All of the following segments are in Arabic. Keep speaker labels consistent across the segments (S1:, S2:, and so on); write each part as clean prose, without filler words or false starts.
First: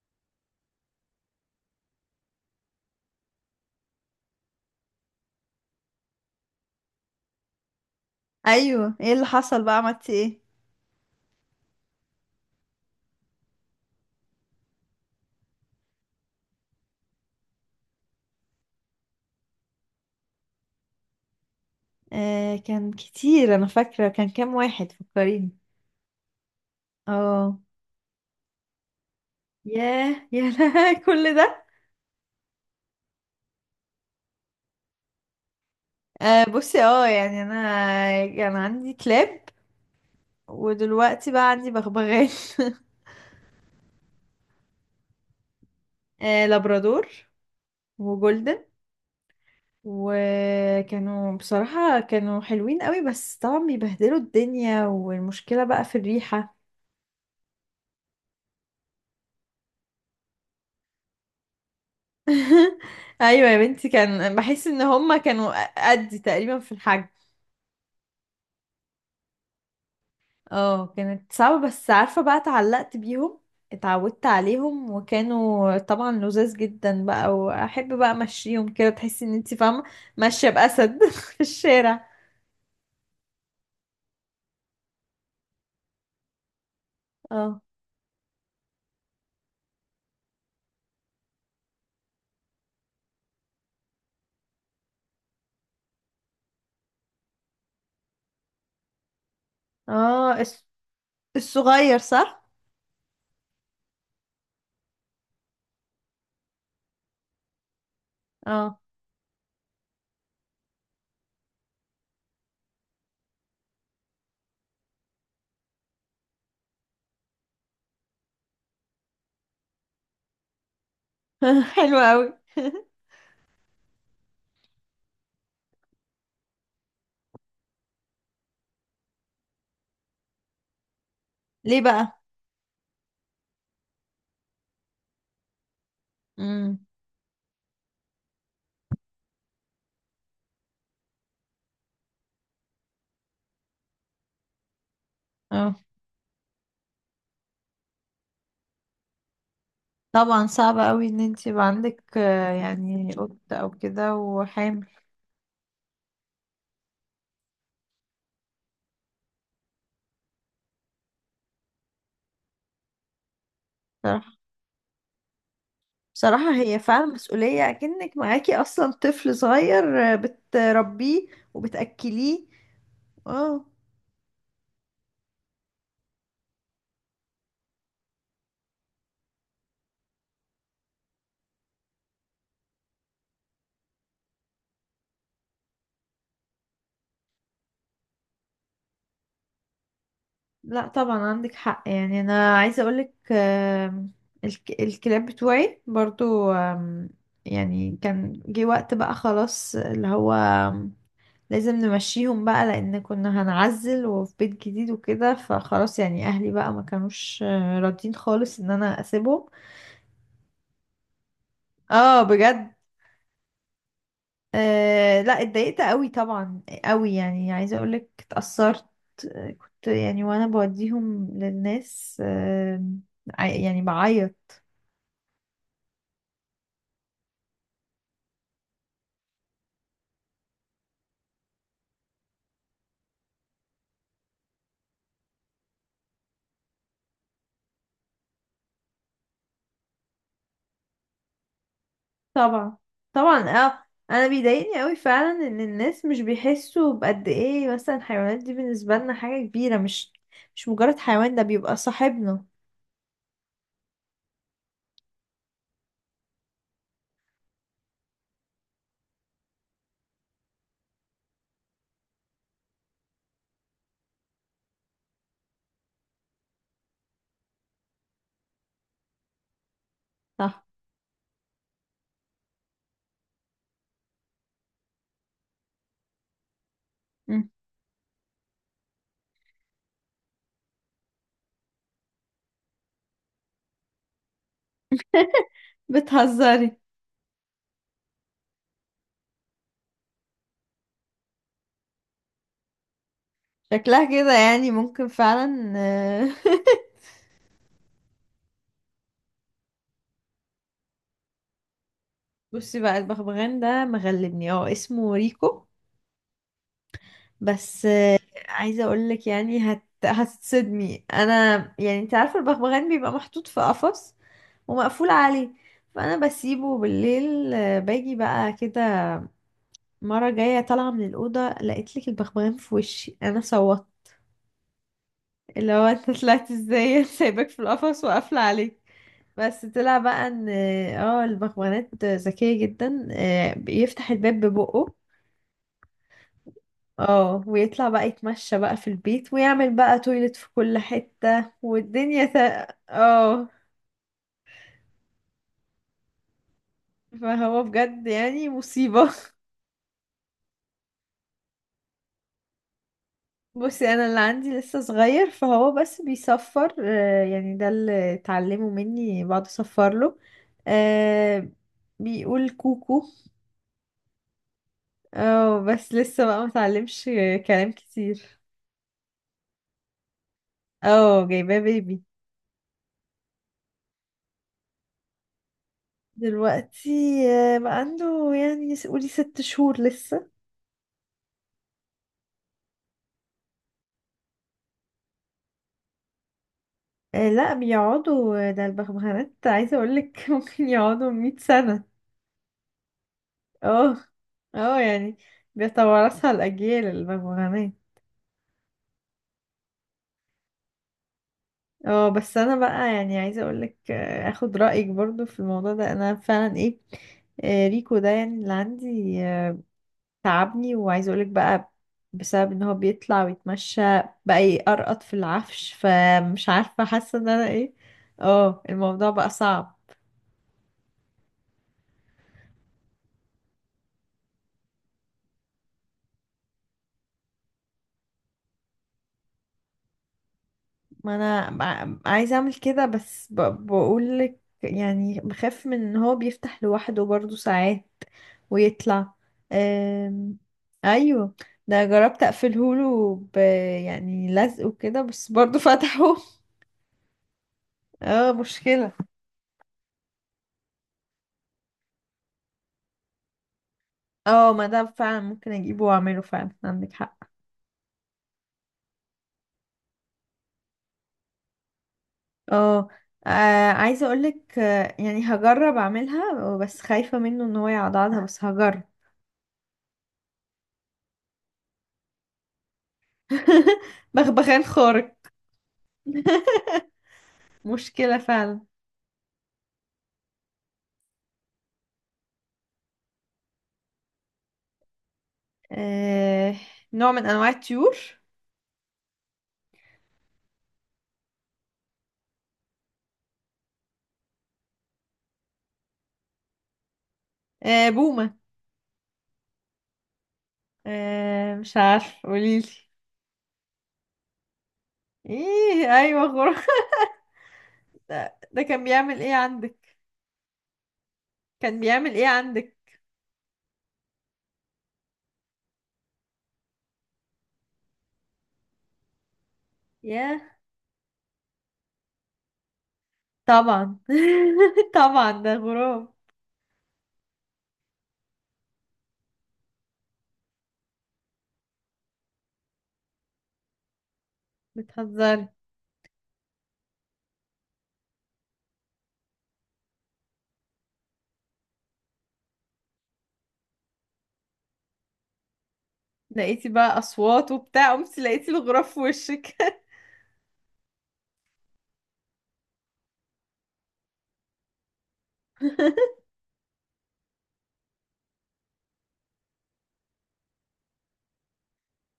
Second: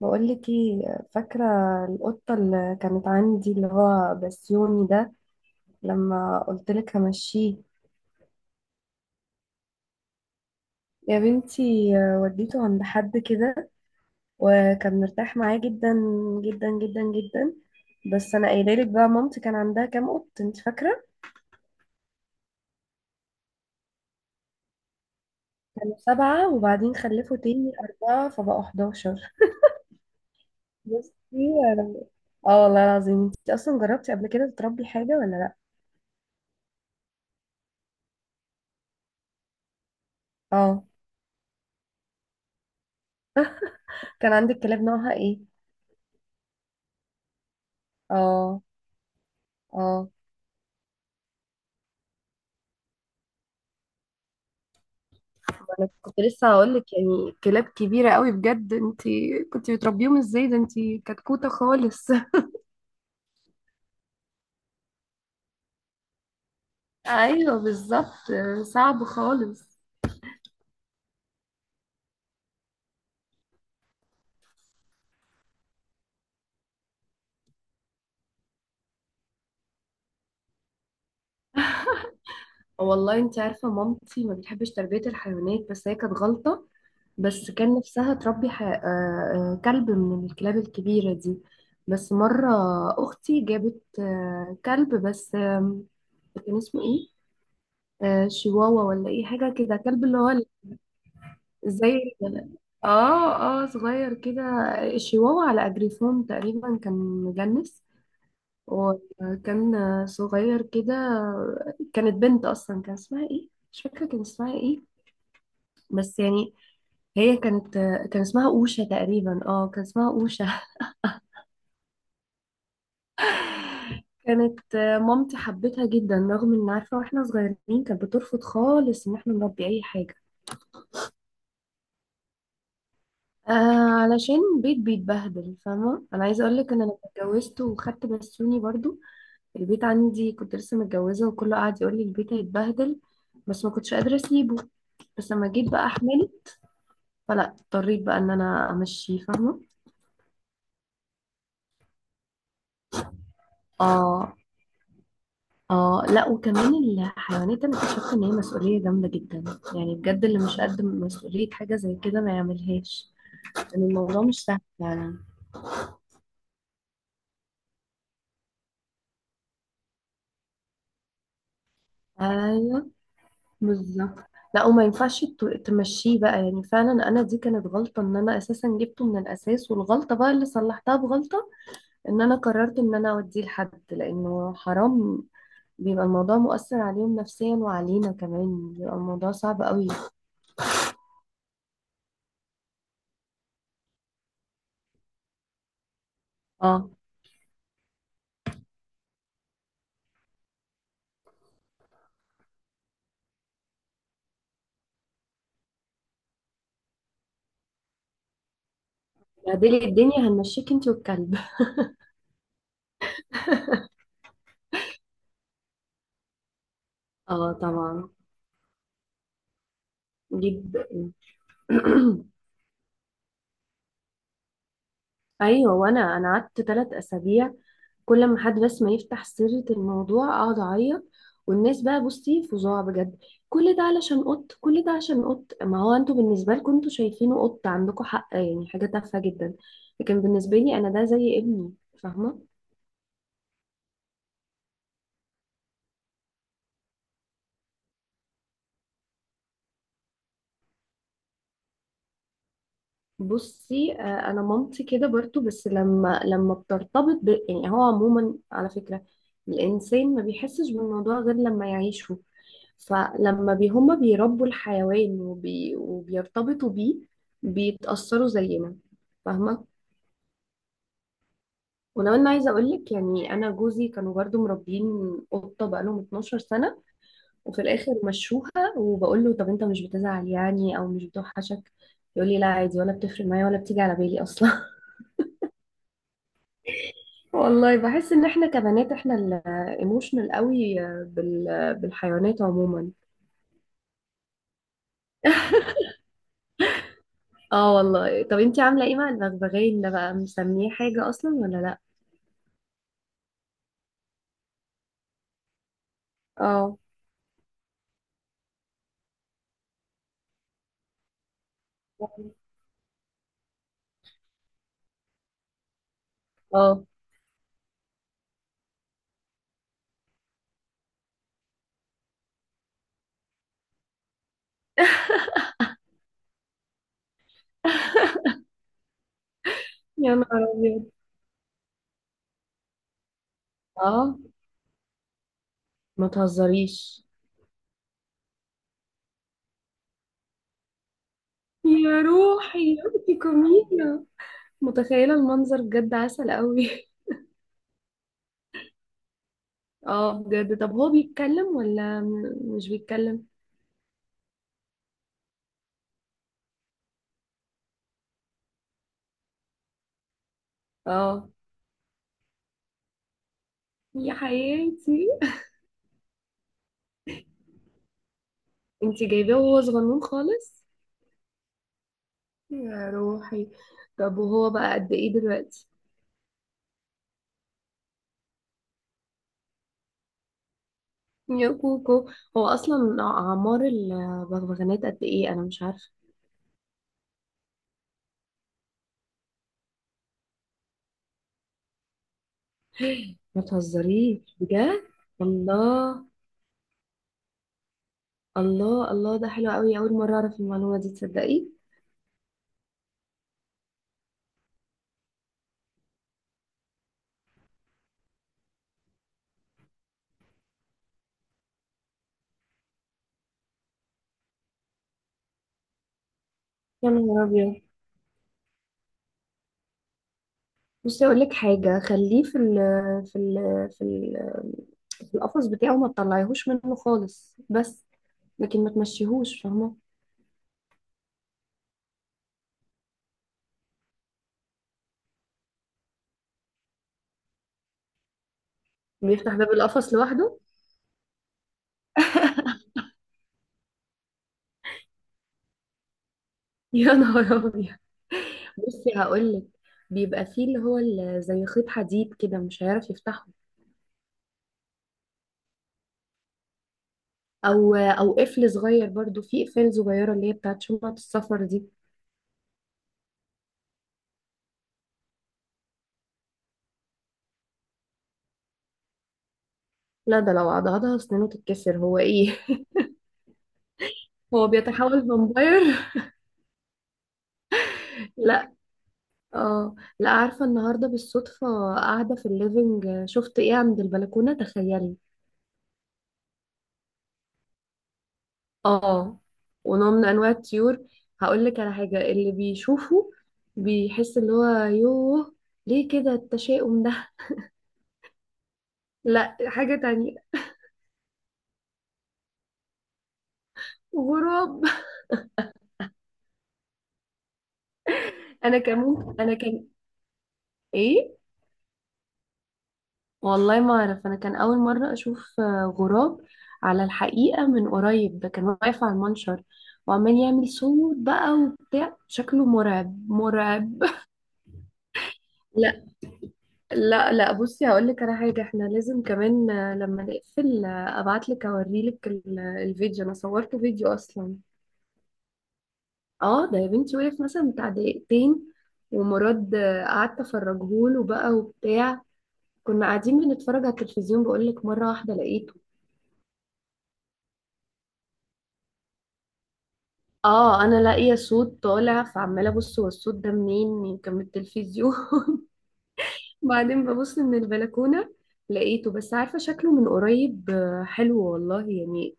S1: بقول لك ايه فاكره القطه اللي كانت عندي اللي هو بسيوني ده؟ لما قلت لك همشيه.
S2: ايوه، ايه اللي حصل بقى؟ عملتي ايه؟
S1: يا بنتي وديته عند حد كده وكان مرتاح معاه جدا، جدا جدا جدا. بس انا قايله لك بقى مامتي كان عندها كام قط انت فاكره؟
S2: آه، كان كتير، انا فاكره كان كام واحد، فكريني.
S1: كانوا 7 وبعدين خلفوا
S2: اه.
S1: تاني 4 فبقوا 11.
S2: ياه، يا لها كل
S1: بصي.
S2: ده!
S1: أنا- اه والله العظيم انت اصلا جربتي قبل كده تربي حاجه ولا لا؟
S2: آه، بصي، يعني انا كان عندي كلاب.
S1: اه،
S2: ودلوقتي بقى عندي بغبغان.
S1: كان عندك كلاب نوعها ايه؟
S2: آه، لابرادور
S1: اه.
S2: وجولدن.
S1: اه،
S2: وكانوا بصراحة كانوا حلوين قوي، بس طبعا بيبهدلوا الدنيا، والمشكلة بقى
S1: انا
S2: في
S1: كنت لسه
S2: الريحة.
S1: هقول لك يعني كلاب كبيره قوي، بجد انت كنت بتربيهم ازاي؟ ده انت كتكوته خالص.
S2: ايوه يا بنتي، كان بحس ان هما كانوا قدي تقريبا في الحجم.
S1: ايوه بالظبط، صعب خالص.
S2: اه، كانت صعبة، بس عارفة بقى اتعلقت بيهم. اتعودت عليهم، وكانوا طبعا لذاذ جدا بقى، واحب بقى امشيهم كده، تحسي ان انتي فاهمة ماشية بأسد في الشارع.
S1: والله انت عارفه مامتي ما بتحبش تربيه الحيوانات، بس هي كانت غلطه. بس
S2: اه،
S1: كان نفسها تربي ح... آه، آه، كلب من الكلاب الكبيره دي. بس مره اختي جابت كلب، بس كان اسمه ايه؟ شيواوا ولا ايه، حاجه كده، كلب اللي هو
S2: اه، الصغير
S1: زي
S2: صح.
S1: ال- اه صغير كده. الشيواوا على اجريفون تقريبا كان مجنس.
S2: اه.
S1: وكان صغير كده. كانت بنت اصلا، كان اسمها ايه؟ مش فاكره كان اسمها ايه. بس يعني هي كانت كان اسمها اوشا تقريبا، اه كان اسمها اوشا.
S2: حلو قوي.
S1: كانت مامتي حبتها جدا، رغم ان عارفه واحنا صغيرين كانت بترفض خالص ان احنا نربي اي حاجه.
S2: ليه بقى؟
S1: آه. علشان بيتبهدل. فاهمه؟ انا عايزه اقول لك ان
S2: امم.
S1: انا اتجوزت وخدت بسوني برضو. البيت عندي كنت لسه متجوزة، وكله قاعد يقول لي البيت هيتبهدل، بس ما كنتش قادرة اسيبه. بس لما جيت بقى
S2: اه،
S1: احمله، فلا اضطريت بقى ان انا امشيه. فاهمة؟
S2: طبعا صعب قوي ان انتي يبقى عندك يعني قط او كده
S1: اه.
S2: وحامل.
S1: اه لا، وكمان الحيوانات انا اكتشفت ان هي مسؤولية جامدة جدا. يعني بجد اللي مش قد مسؤولية حاجة زي كده ما يعملهاش، لان الموضوع
S2: صراحة،
S1: مش سهل فعلا.
S2: بصراحة هي فعلا مسؤولية، أكنك معاكي أصلا طفل صغير بتربيه وبتأكليه.
S1: ايوه
S2: اه،
S1: بالظبط. لا وما ينفعش تمشيه بقى. يعني فعلا انا دي كانت غلطة ان انا اساسا جبته من الاساس، والغلطة بقى اللي صلحتها بغلطة ان انا قررت ان انا اوديه لحد، لانه حرام. بيبقى الموضوع مؤثر عليهم نفسيا، وعلينا كمان بيبقى الموضوع صعب قوي.
S2: لا طبعا عندك حق، يعني أنا عايزة أقولك، الكلاب بتوعي برضو،
S1: اه
S2: يعني كان جه وقت بقى خلاص اللي هو، لازم نمشيهم بقى، لأن كنا هنعزل وفي بيت جديد وكده، فخلاص يعني أهلي بقى ما كانوش راضيين خالص إن أنا أسيبهم.
S1: بعدين الدنيا هنمشيك انت والكلب.
S2: اه بجد. أه، لا اتضايقت قوي طبعا قوي، يعني
S1: اه
S2: عايزه
S1: طبعا،
S2: اقولك اتأثرت. كنت يعني وانا
S1: جدا.
S2: بوديهم للناس. أه. يعني بعيط.
S1: ايوه، وانا قعدت 3 اسابيع كل ما حد بس ما يفتح سيرة الموضوع اقعد اعيط. والناس بقى، بصي، فظاع بجد. كل ده علشان قط، كل ده عشان قط. ما هو انتوا بالنسبة لكم انتوا شايفينه قط، عندكم حق يعني، حاجة تافهة جدا. لكن بالنسبة لي انا ده زي ابني. فاهمة؟
S2: طبعا، طبعا، اه. انا بيضايقني قوي فعلا ان الناس مش بيحسوا بقد ايه، مثلا الحيوانات دي بالنسبه لنا حاجه كبيره، مش مجرد حيوان، ده بيبقى صاحبنا.
S1: بصي، انا مامتي كده برضو، بس لما بترتبط يعني هو عموما على فكرة الانسان ما بيحسش بالموضوع غير لما يعيشه. فلما هما بيربوا الحيوان وبيرتبطوا بيه، بيتأثروا زينا. فاهمة؟
S2: صح.
S1: ولو انا عايزة اقولك، يعني انا جوزي كانوا برضو مربيين قطة بقالهم 12 سنة
S2: مم.
S1: وفي الاخر مشوها. وبقول له طب انت مش بتزعل يعني، او مش بتوحشك؟ يقول لي لا عادي، ولا بتفرق معايا، ولا بتيجي على بالي اصلا.
S2: بتهزري؟
S1: والله بحس ان احنا كبنات احنا الايموشنال قوي بالحيوانات عموما.
S2: شكلها كده يعني ممكن فعلا
S1: اه والله، طب انتي عاملة ايه مع البغبغان ده بقى؟ مسميه حاجة اصلا ولا لا؟
S2: بصي بقى، البغبغان ده مغلبني، اسمه ريكو.
S1: اه.
S2: بس عايزة اقولك يعني هتتصدمي انا. يعني انت عارفة البغبغان بيبقى محطوط في قفص ومقفول عليه، فانا بسيبه
S1: اه.
S2: بالليل باجي بقى كده. مرة جاية طالعة من الأوضة، لقيت لك البغبغان في وشي، انا صوت اللي هو انت طلعت ازاي سايبك في القفص وقافلة عليك. بس طلع
S1: يا
S2: بقى
S1: نهار
S2: ان
S1: أبيض!
S2: البغبغانات ذكية جدا، بيفتح
S1: اه،
S2: الباب ببقه.
S1: ما تهزريش.
S2: اه، ويطلع بقى يتمشى بقى في البيت ويعمل بقى تويلت في كل حتة،
S1: يا
S2: والدنيا
S1: روحي يا بنتي
S2: اه.
S1: كمينة. متخيلة المنظر بجد، عسل قوي.
S2: فهو بجد يعني مصيبة.
S1: اه بجد. طب هو بيتكلم ولا مش بيتكلم؟
S2: بصي، انا اللي عندي لسه صغير، فهو بس بيصفر، يعني ده اللي اتعلمه مني، بقعد اصفر له.
S1: اه.
S2: آه، بيقول كوكو.
S1: يا حياتي.
S2: اه، بس لسه بقى متعلمش كلام كتير.
S1: انتي جايباه وهو صغنون خالص؟
S2: اه، جايباه بيبي.
S1: يا روحي. طب وهو بقى قد ايه دلوقتي؟
S2: دلوقتي بقى عنده يعني قولي 6 شهور لسه.
S1: يا كوكو. هو اصلا اعمار البغبغانات قد ايه، انا مش عارفة.
S2: لا، بيقعدوا، ده البغبغانات عايزة اقولك ممكن يقعدوا 100 سنة.
S1: ما
S2: اه،
S1: تهزريش
S2: اه،
S1: بجد.
S2: يعني
S1: الله.
S2: بيتوارثها الأجيال البغبغانات.
S1: الله الله، ده حلو قوي، اول مره اعرف المعلومه دي، تصدقي؟
S2: اه، بس انا بقى يعني عايزة اقولك اخد رأيك برضو في الموضوع ده، انا فعلا ايه، ريكو ده يعني اللي عندي تعبني، وعايزة اقولك بقى بسبب ان هو بيطلع ويتمشى بقى يقرقط في العفش، فمش عارفة،
S1: يا
S2: حاسة
S1: نهار
S2: ان انا
S1: ابيض.
S2: ايه. اه، الموضوع بقى صعب.
S1: بصي اقول لك حاجه، خليه في ال في ال في ال في القفص بتاعه، ما تطلعيهوش منه خالص. بس لكن ما تمشيهوش. فاهمه؟
S2: ما انا عايزه اعمل كده، بس بقول لك يعني بخاف من ان هو بيفتح لوحده برضو ساعات ويطلع.
S1: بيفتح باب القفص
S2: أم...
S1: لوحده؟
S2: ايوه، ده جربت اقفله له يعني لزق وكده، بس برضو فتحه.
S1: يا نهار ابيض.
S2: اه، مشكلة.
S1: بصي هقول لك، بيبقى فيه اللي هو زي خيط حديد كده مش هيعرف يفتحه.
S2: اه، ما ده فعلا ممكن اجيبه واعمله فعلا، عندك حق.
S1: او قفل صغير برضو، في قفل صغيره اللي هي بتاعت شنطه السفر دي.
S2: اه، عايزه اقولك يعني هجرب اعملها، بس خايفه منه ان هو يعضعضها، بس هجرب.
S1: لا ده لو عضعضها سنانه تتكسر، هو ايه؟ هو
S2: بغبغان
S1: بيتحول
S2: خارق.
S1: فامباير؟
S2: مشكلة
S1: لا.
S2: فعلا.
S1: اه لا، عارفة النهاردة بالصدفة قاعدة في الليفينج شفت ايه عند البلكونة، تخيلي؟
S2: آه... نوع من أنواع الطيور.
S1: اه، ونوع من انواع الطيور. هقول لك على حاجة اللي بيشوفه بيحس اللي هو يوه، ليه كده التشاؤم ده؟
S2: بومة.
S1: لا، حاجة تانية.
S2: مش عارف، قوليلي.
S1: غراب.
S2: ايه، ايوه غراب. ده,
S1: انا
S2: ده
S1: كان
S2: كان
S1: ممكن
S2: بيعمل ايه
S1: انا كان
S2: عندك؟
S1: ايه.
S2: كان بيعمل ايه عندك؟
S1: والله ما اعرف، انا كان اول مره اشوف غراب على الحقيقه من قريب. ده كان واقف على المنشر وعمال
S2: ياه.
S1: يعمل صوت بقى وبتاع، شكله مرعب مرعب.
S2: طبعا. طبعا ده
S1: لا
S2: غراب.
S1: لا لا، بصي هقول لك على حاجه، احنا لازم كمان لما نقفل ابعت لك اوري لك الفيديو، انا صورته فيديو اصلا.
S2: بتهزري؟
S1: اه ده يا بنتي وقف مثلا بتاع دقيقتين، ومراد قعدت افرجهوله بقى وبتاع. كنا قاعدين بنتفرج على التلفزيون، بقول لك مره واحده لقيته.
S2: لقيتي بقى اصوات وبتاع، قمت لقيتي الغراب في وشك.
S1: اه انا لاقيه صوت طالع، فعماله ابص هو الصوت ده منين، يمكن من التلفزيون. بعدين ببص من البلكونه لقيته. بس عارفه شكله من قريب حلو والله يعني،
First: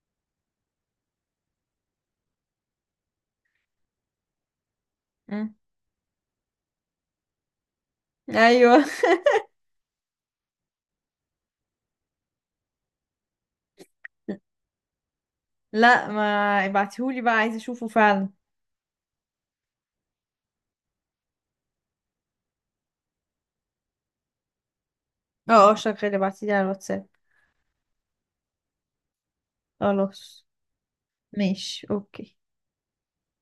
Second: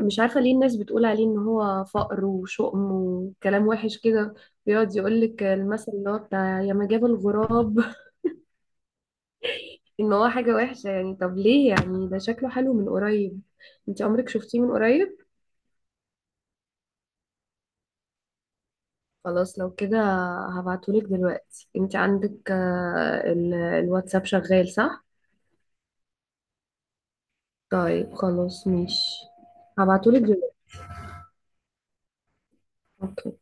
S1: مش عارفه ليه الناس بتقول عليه ان هو فقر وشؤم وكلام وحش كده. بيقعد يقول لك
S2: مم.
S1: المثل اللي هو بتاع يا ما جاب الغراب.
S2: ايوه.
S1: ان هو حاجه وحشه يعني، طب ليه يعني؟ ده شكله حلو من قريب. انت عمرك شفتيه من قريب؟
S2: لا، ما ابعتيهولي بقى، عايزه اشوفه فعلا.
S1: خلاص لو كده هبعتهولك دلوقتي. انت عندك الواتساب شغال صح؟
S2: اه، اه شغال، ابعتيلي على الواتساب.
S1: طيب خلاص ماشي، هبعتهولك
S2: خلاص،
S1: دلوقتي.
S2: ماشي، اوكي.
S1: اوكي.